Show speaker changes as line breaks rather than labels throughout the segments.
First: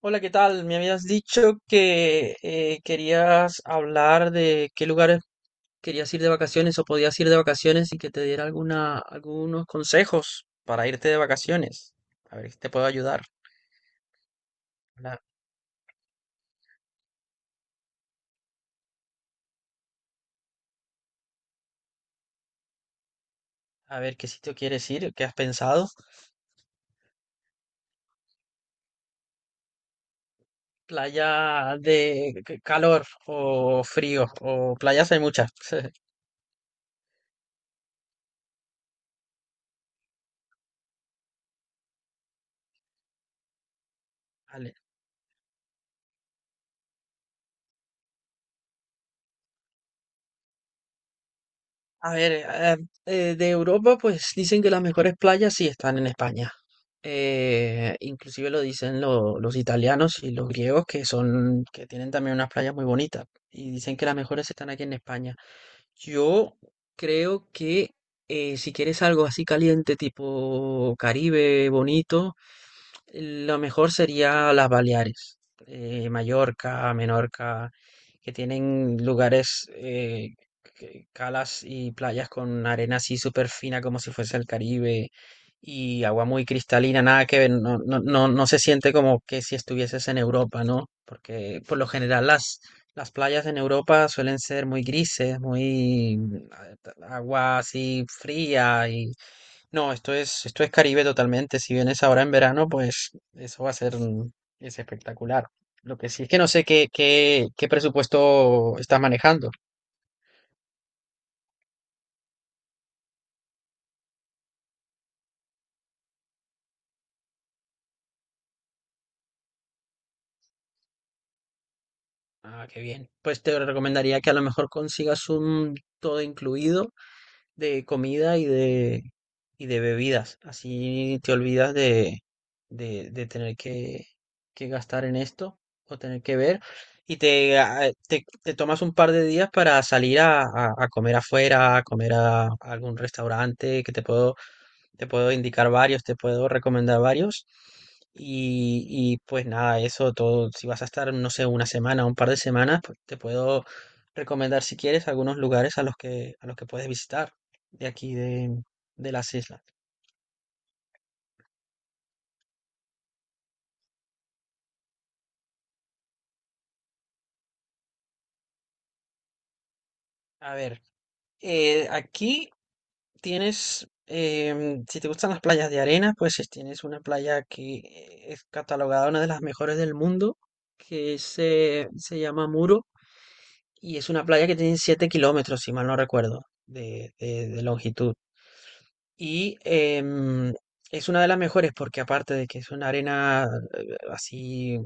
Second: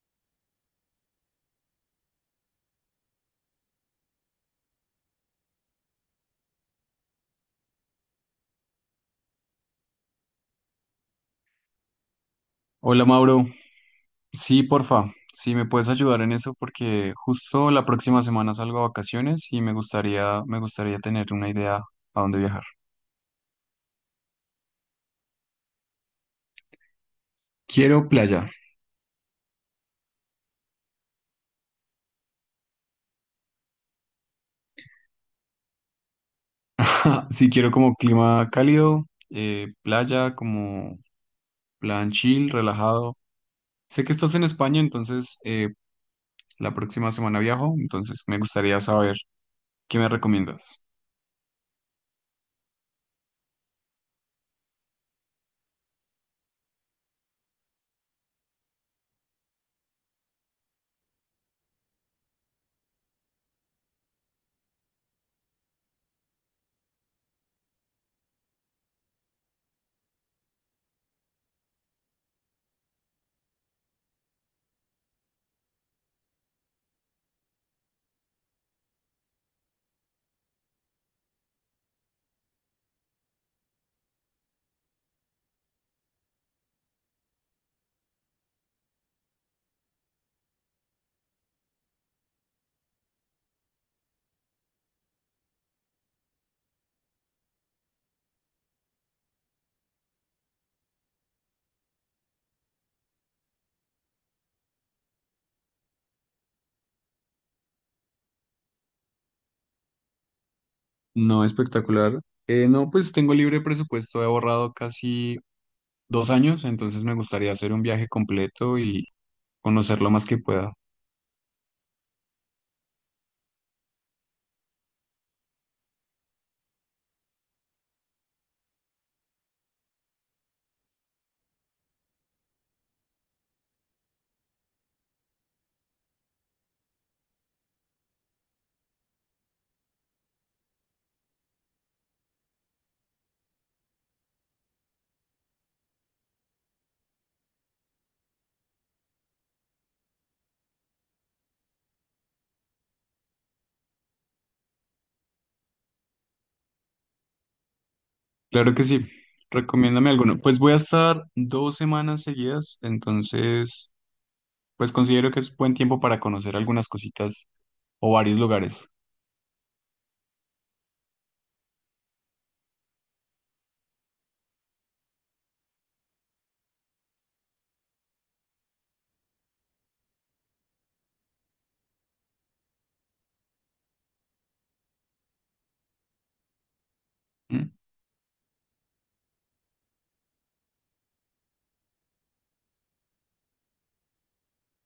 Hola, ¿qué tal? Me habías dicho que querías hablar de qué lugares querías ir de vacaciones o podías ir de vacaciones y que te diera algunos consejos para irte de vacaciones. A ver si te puedo
Hola
ayudar.
Mauro, sí, porfa,
Hola.
si me puedes ayudar en eso porque justo la próxima semana salgo a vacaciones y me gustaría tener una idea a dónde viajar.
A ver qué sitio quieres ir, qué has pensado.
Quiero playa,
Playa de calor o frío o playas hay muchas.
sí quiero como clima cálido, playa, como plan chill, relajado. Sé que estás en
Vale.
España, entonces la próxima semana viajo, entonces me gustaría saber qué me recomiendas.
A ver, de Europa, pues dicen que las mejores playas sí están en España. Inclusive lo dicen los italianos y los griegos, que tienen también unas playas muy bonitas. Y dicen que las mejores están aquí en España. Yo creo que si quieres algo así caliente, tipo Caribe, bonito, lo mejor sería las Baleares, Mallorca, Menorca, que tienen lugares, calas y playas con arena así súper fina como si fuese el Caribe y agua muy cristalina, nada que ver, no, no, no, no se siente como que si estuvieses en Europa, ¿no? Porque por lo general las playas en Europa suelen ser muy grises, muy agua así fría y no, esto es Caribe totalmente. Si vienes ahora en verano, pues eso va a ser mm, es espectacular. Lo que sí es que no sé qué presupuesto estás manejando.
No, espectacular. No, pues tengo libre presupuesto, he ahorrado casi 2 años, entonces me gustaría hacer un viaje completo y conocer lo más que pueda.
Ah, qué bien. Pues te recomendaría que a lo mejor consigas un todo incluido de comida y de bebidas. Así te olvidas de tener que gastar en esto o tener que ver. Y te tomas un par de días para salir a comer afuera, a comer a algún restaurante que te puedo indicar varios, te puedo recomendar varios. Y, pues nada, eso todo. Si vas a estar, no sé, una semana, un par de semanas, pues te puedo recomendar si quieres algunos lugares a los que puedes visitar de aquí de,
Claro que sí,
de las islas.
recomiéndame alguno. Pues voy a estar 2 semanas seguidas, entonces pues considero que es buen tiempo para conocer algunas cositas o varios lugares.
A ver, aquí tienes, si te gustan las playas de arena, pues tienes una playa que es catalogada una de las mejores del mundo, que se llama Muro. Y es una playa que tiene 7 km, si mal no recuerdo, de
¿Mm?
longitud. Y es una de las mejores porque aparte de que es una arena así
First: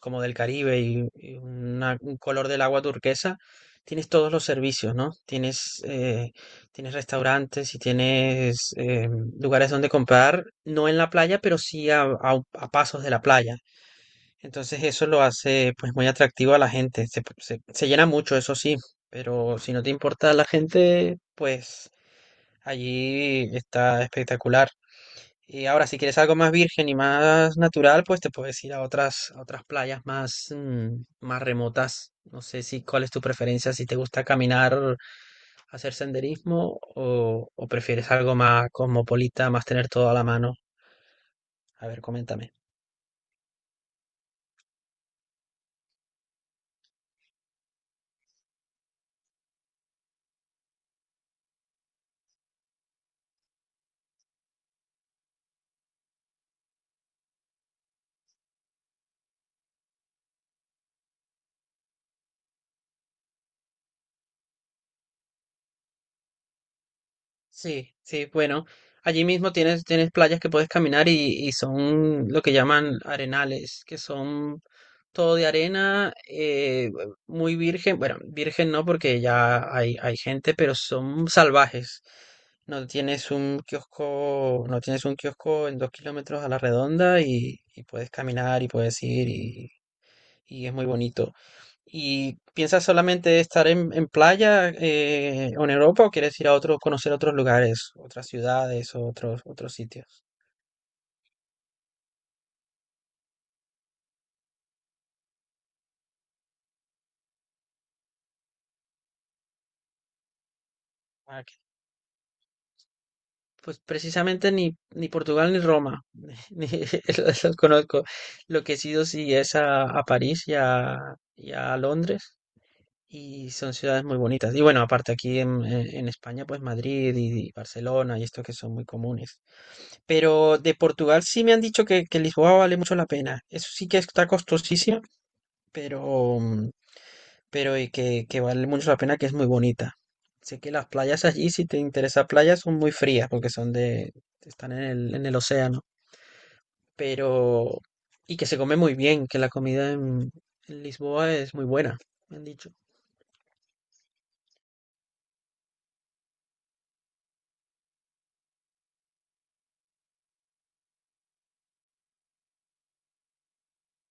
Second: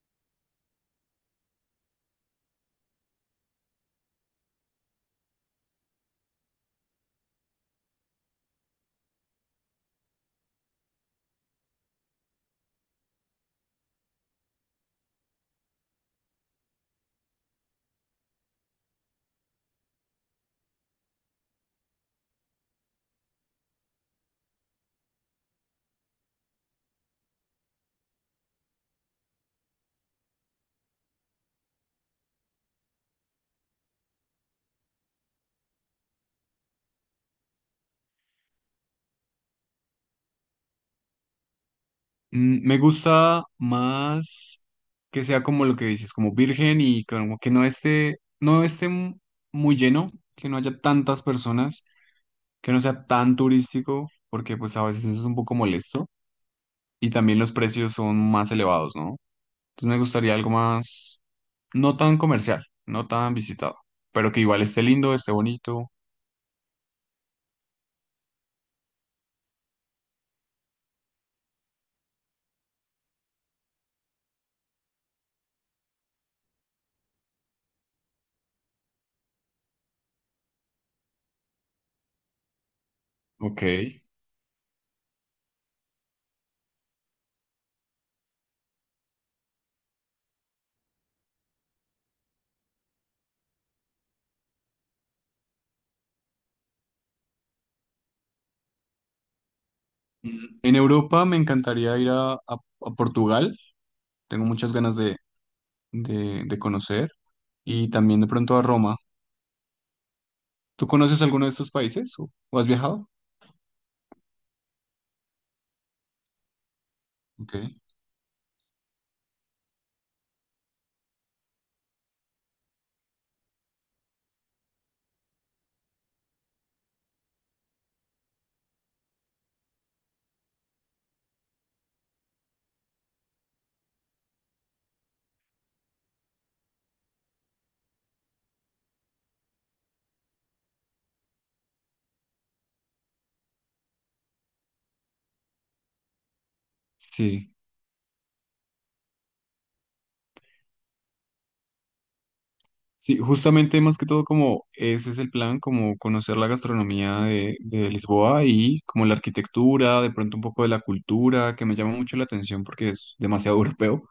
como del Caribe y un color del agua turquesa, tienes todos los servicios, ¿no? Tienes restaurantes y tienes lugares donde comprar, no en la playa, pero sí a pasos de la playa, entonces eso lo hace pues muy atractivo a la gente. Se llena mucho, eso sí, pero si no te importa la gente, pues allí está espectacular. Y ahora si quieres algo más virgen y más natural, pues te puedes ir a otras playas más remotas. No sé si cuál es tu preferencia, si te gusta caminar, hacer senderismo o prefieres algo más cosmopolita, más tener todo a la mano. A ver, coméntame.
Mm, me gusta más que sea como lo que dices, como virgen y como que no esté, muy lleno, que no haya tantas personas, que no sea tan turístico, porque pues a veces eso es un poco molesto. Y también los precios son más elevados, ¿no? Entonces me gustaría algo más, no tan comercial, no tan visitado, pero que igual esté lindo, esté bonito.
Sí, sí, bueno, allí mismo tienes playas que puedes caminar y son lo que llaman arenales, que son todo de arena, muy virgen, bueno, virgen no porque ya hay gente, pero son salvajes. No tienes un
Ok.
kiosco, no tienes un kiosco en 2 km a la redonda y puedes caminar y puedes ir y es muy bonito. ¿Y piensas solamente estar en playa o en Europa o quieres ir conocer otros lugares, otras ciudades o otros sitios?
Mm, en Europa me encantaría ir a, a Portugal, tengo muchas ganas de, de conocer, y también de pronto a Roma. ¿Tú conoces
Ah,
alguno
ok.
de estos países o has viajado?
Pues precisamente ni Portugal ni Roma, ni los
Ok.
conozco. Lo que he sido sí es a París y a Londres. Y son ciudades muy bonitas. Y bueno, aparte aquí en España, pues Madrid y Barcelona y estos que son muy comunes. Pero de Portugal sí me han dicho que Lisboa vale mucho la pena. Eso sí que está costosísimo, pero, mm, pero y que vale mucho la pena, que es muy bonita. Sé que las playas allí, si te interesa playas, son muy frías porque están en el océano.
Sí.
Pero, y que se come muy bien, que la comida en Lisboa es muy buena, me han dicho.
Sí, justamente más que todo como ese es el plan, como conocer la gastronomía de Lisboa y como la arquitectura, de pronto un poco de la cultura, que me llama mucho la atención porque es demasiado europeo.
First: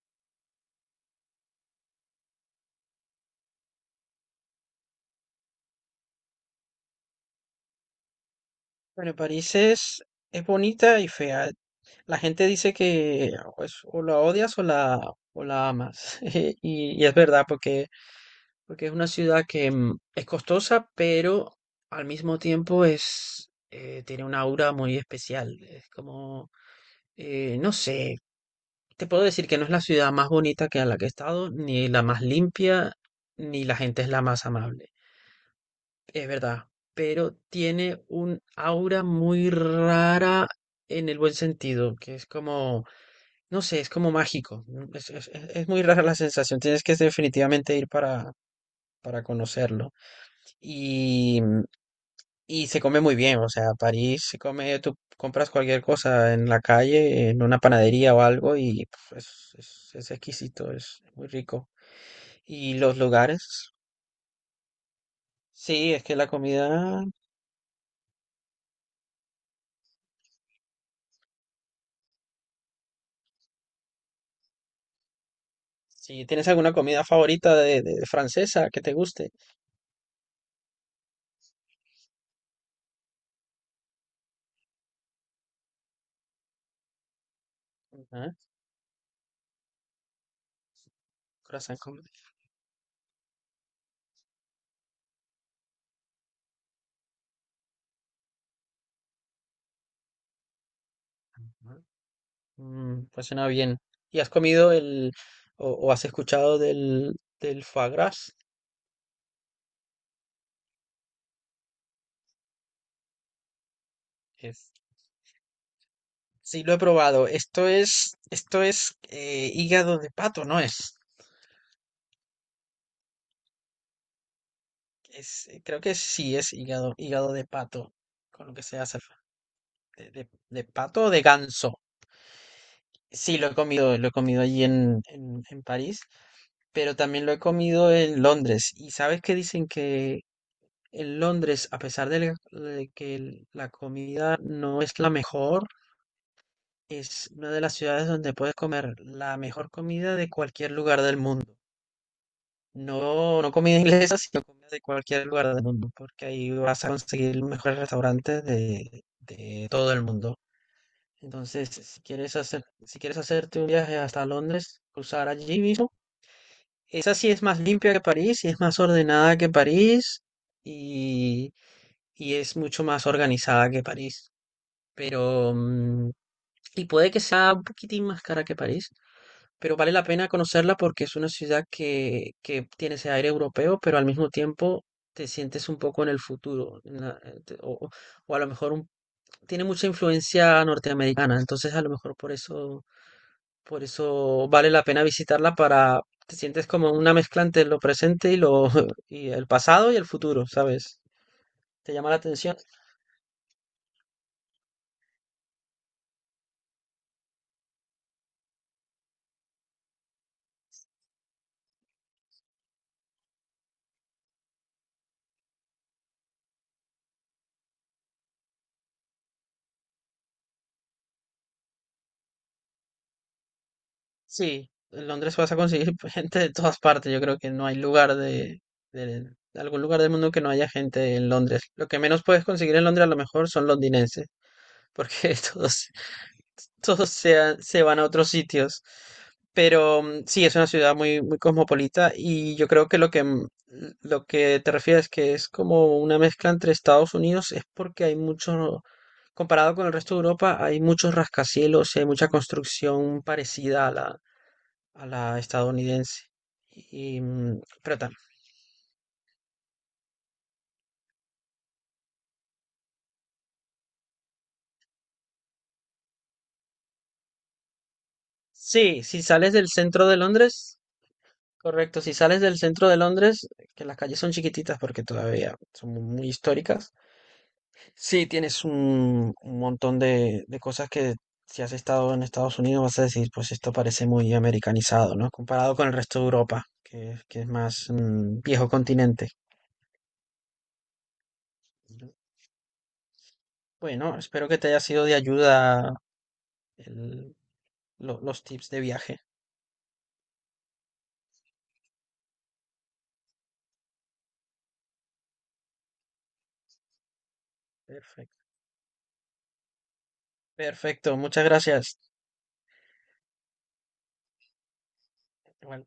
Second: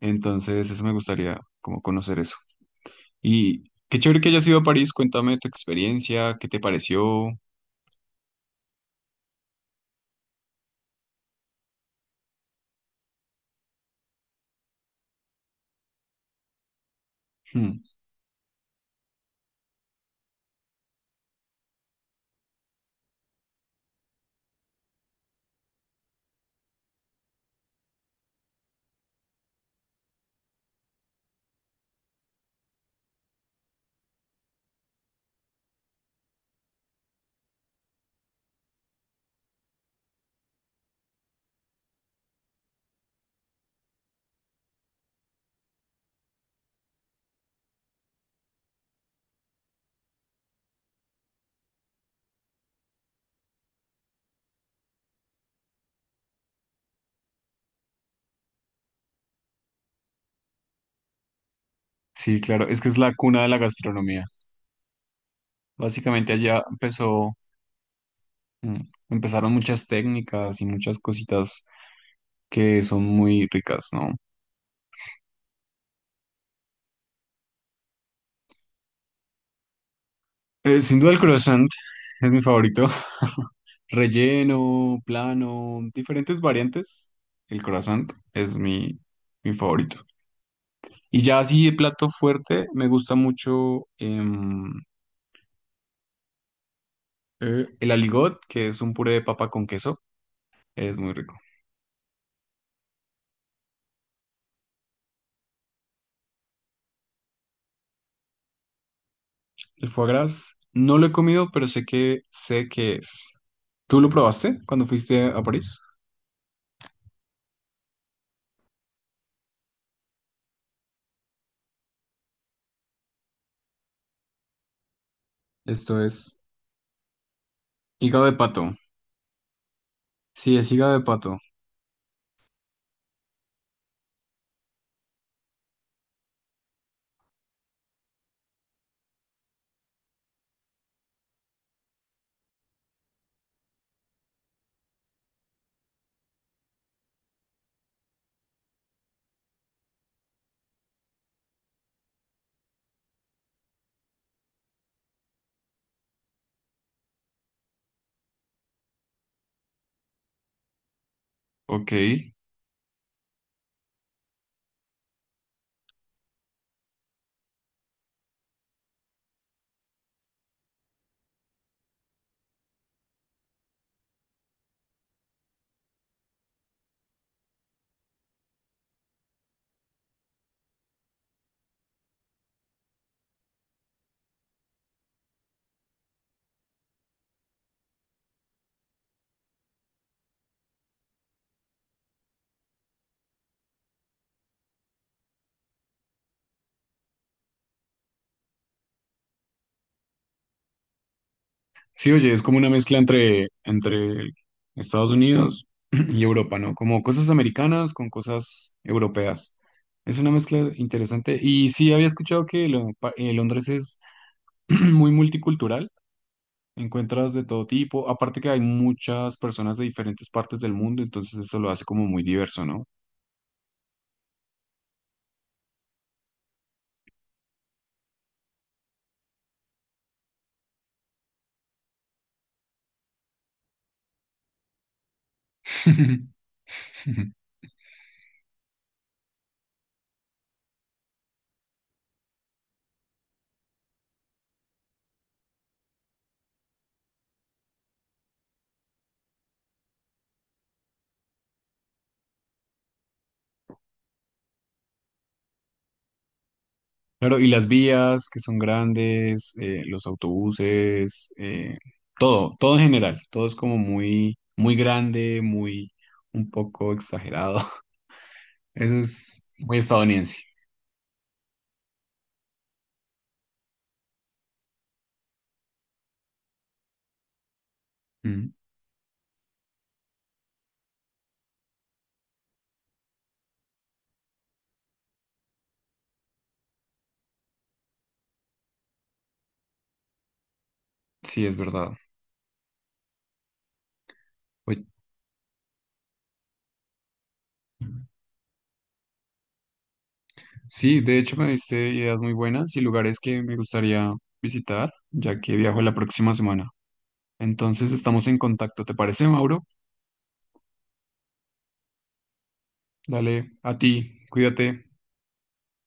Entonces, eso me gustaría como conocer eso. Y qué chévere que hayas ido a París, cuéntame tu experiencia, qué te pareció.
Bueno, París es bonita y fea. La gente dice que pues, o la odias o la amas. Y es verdad,
Hmm.
porque, porque es una ciudad es costosa, pero al mismo tiempo tiene una aura muy especial. Es como, no sé, te puedo decir que no es la ciudad más bonita que a la que he estado, ni la más limpia, ni la gente es la más amable. Es verdad, pero tiene un aura muy rara en el buen sentido, que es como, no sé, es como mágico, ¿no? Es muy rara la sensación, tienes que definitivamente ir para conocerlo. Y, mm, y se come muy bien, o sea, París se come, tú compras cualquier cosa en la calle, en una panadería o algo, y es exquisito, es muy rico.
Sí, claro,
Y
es que es
los
la cuna de la
lugares,
gastronomía.
sí, es que la
Básicamente allá
comida.
empezó, mm, empezaron muchas técnicas y muchas cositas que son muy ricas, ¿no?
Si tienes alguna comida favorita francesa que te guste.
Sin duda el croissant es mi favorito. Relleno, plano, diferentes variantes. El croissant
Ajá,
es mi, mi favorito. Y ya así de
croissant con-
plato fuerte, me gusta mucho el aligot, que es un puré de papa con queso. Es muy rico.
ajá. Pues suena bien. ¿Y has comido o has escuchado del foie gras?
El foie gras, no lo he comido, pero sé que es. ¿Tú lo probaste
Es-
cuando fuiste a París?
Sí, lo he probado. Esto es hígado de pato, ¿no es? Creo que
Esto
sí
es
es hígado de pato
hígado de
con lo que
pato.
se hace de, de-
Sí,
de
es hígado
pato
de
o de
pato.
ganso. Sí, lo he comido allí en París. Pero también lo he comido en Londres. Y sabes que dicen que en Londres, a pesar de que la comida no es la mejor, es una de las ciudades donde puedes comer la mejor comida de cualquier lugar del mundo. No, no comida inglesa, sino comida de cualquier lugar del mundo, porque ahí vas a conseguir los mejores restaurantes de todo el mundo. Entonces,
Ok.
si quieres hacerte un viaje hasta Londres, cruzar allí mismo. Esa sí es más limpia que París y es más ordenada que París y, y es mucho más organizada que París. Pero, y puede que sea un poquitín más cara que París, pero vale la pena conocerla porque es una ciudad que tiene ese aire europeo, pero al mismo tiempo te sientes un poco en el futuro, en la- te- o a lo mejor un- tiene mucha influencia norteamericana, entonces a lo mejor por eso vale la pena visitarla para. Te sientes como una mezcla entre lo presente y lo y el pasado y el futuro, ¿sabes? ¿Te llama
Sí,
la
oye, es
atención?
como una mezcla entre, entre Estados Unidos y Europa, ¿no? Como cosas americanas con cosas europeas. Es una mezcla interesante. Y sí, había escuchado que Londres es muy multicultural. Encuentras de todo tipo. Aparte que hay muchas personas de diferentes partes del mundo, entonces eso lo hace como muy diverso, ¿no?
Sí, en Londres vas a conseguir gente de todas partes. Yo creo que no hay lugar de algún lugar del mundo que no haya gente en Londres. Lo que menos puedes conseguir en Londres a lo mejor son londinenses, porque todos todos se van a otros sitios. Pero sí, es una ciudad muy, muy cosmopolita y yo creo que lo que te refieres que es como una mezcla entre Estados Unidos es porque hay mucho, comparado con el resto de Europa, hay muchos rascacielos y hay mucha construcción parecida a la estadounidense. Y,
Claro, y
mm,
las
pero tam-
vías que son grandes, los autobuses, todo, todo en general, todo es como muy, muy grande, muy, un poco exagerado. Eso
Sí, si
es
sales del
muy
centro de
estadounidense.
Londres. Correcto, si sales del centro de Londres, que las calles son chiquititas porque todavía son muy históricas, sí
Mm,
tienes un montón de cosas que si has estado en Estados Unidos vas a decir, pues esto parece muy americanizado, ¿no? Comparado con el resto de Europa, que es más viejo continente.
sí, es verdad.
Bueno, espero que te haya
Oye,
sido de ayuda el- los tips de viaje.
sí, de hecho me diste ideas muy buenas y lugares que me gustaría visitar, ya que viajo la próxima semana. Entonces estamos en
Perfecto.
contacto, ¿te parece, Mauro?
Perfecto, muchas gracias.
Dale, a ti, cuídate.
Igual-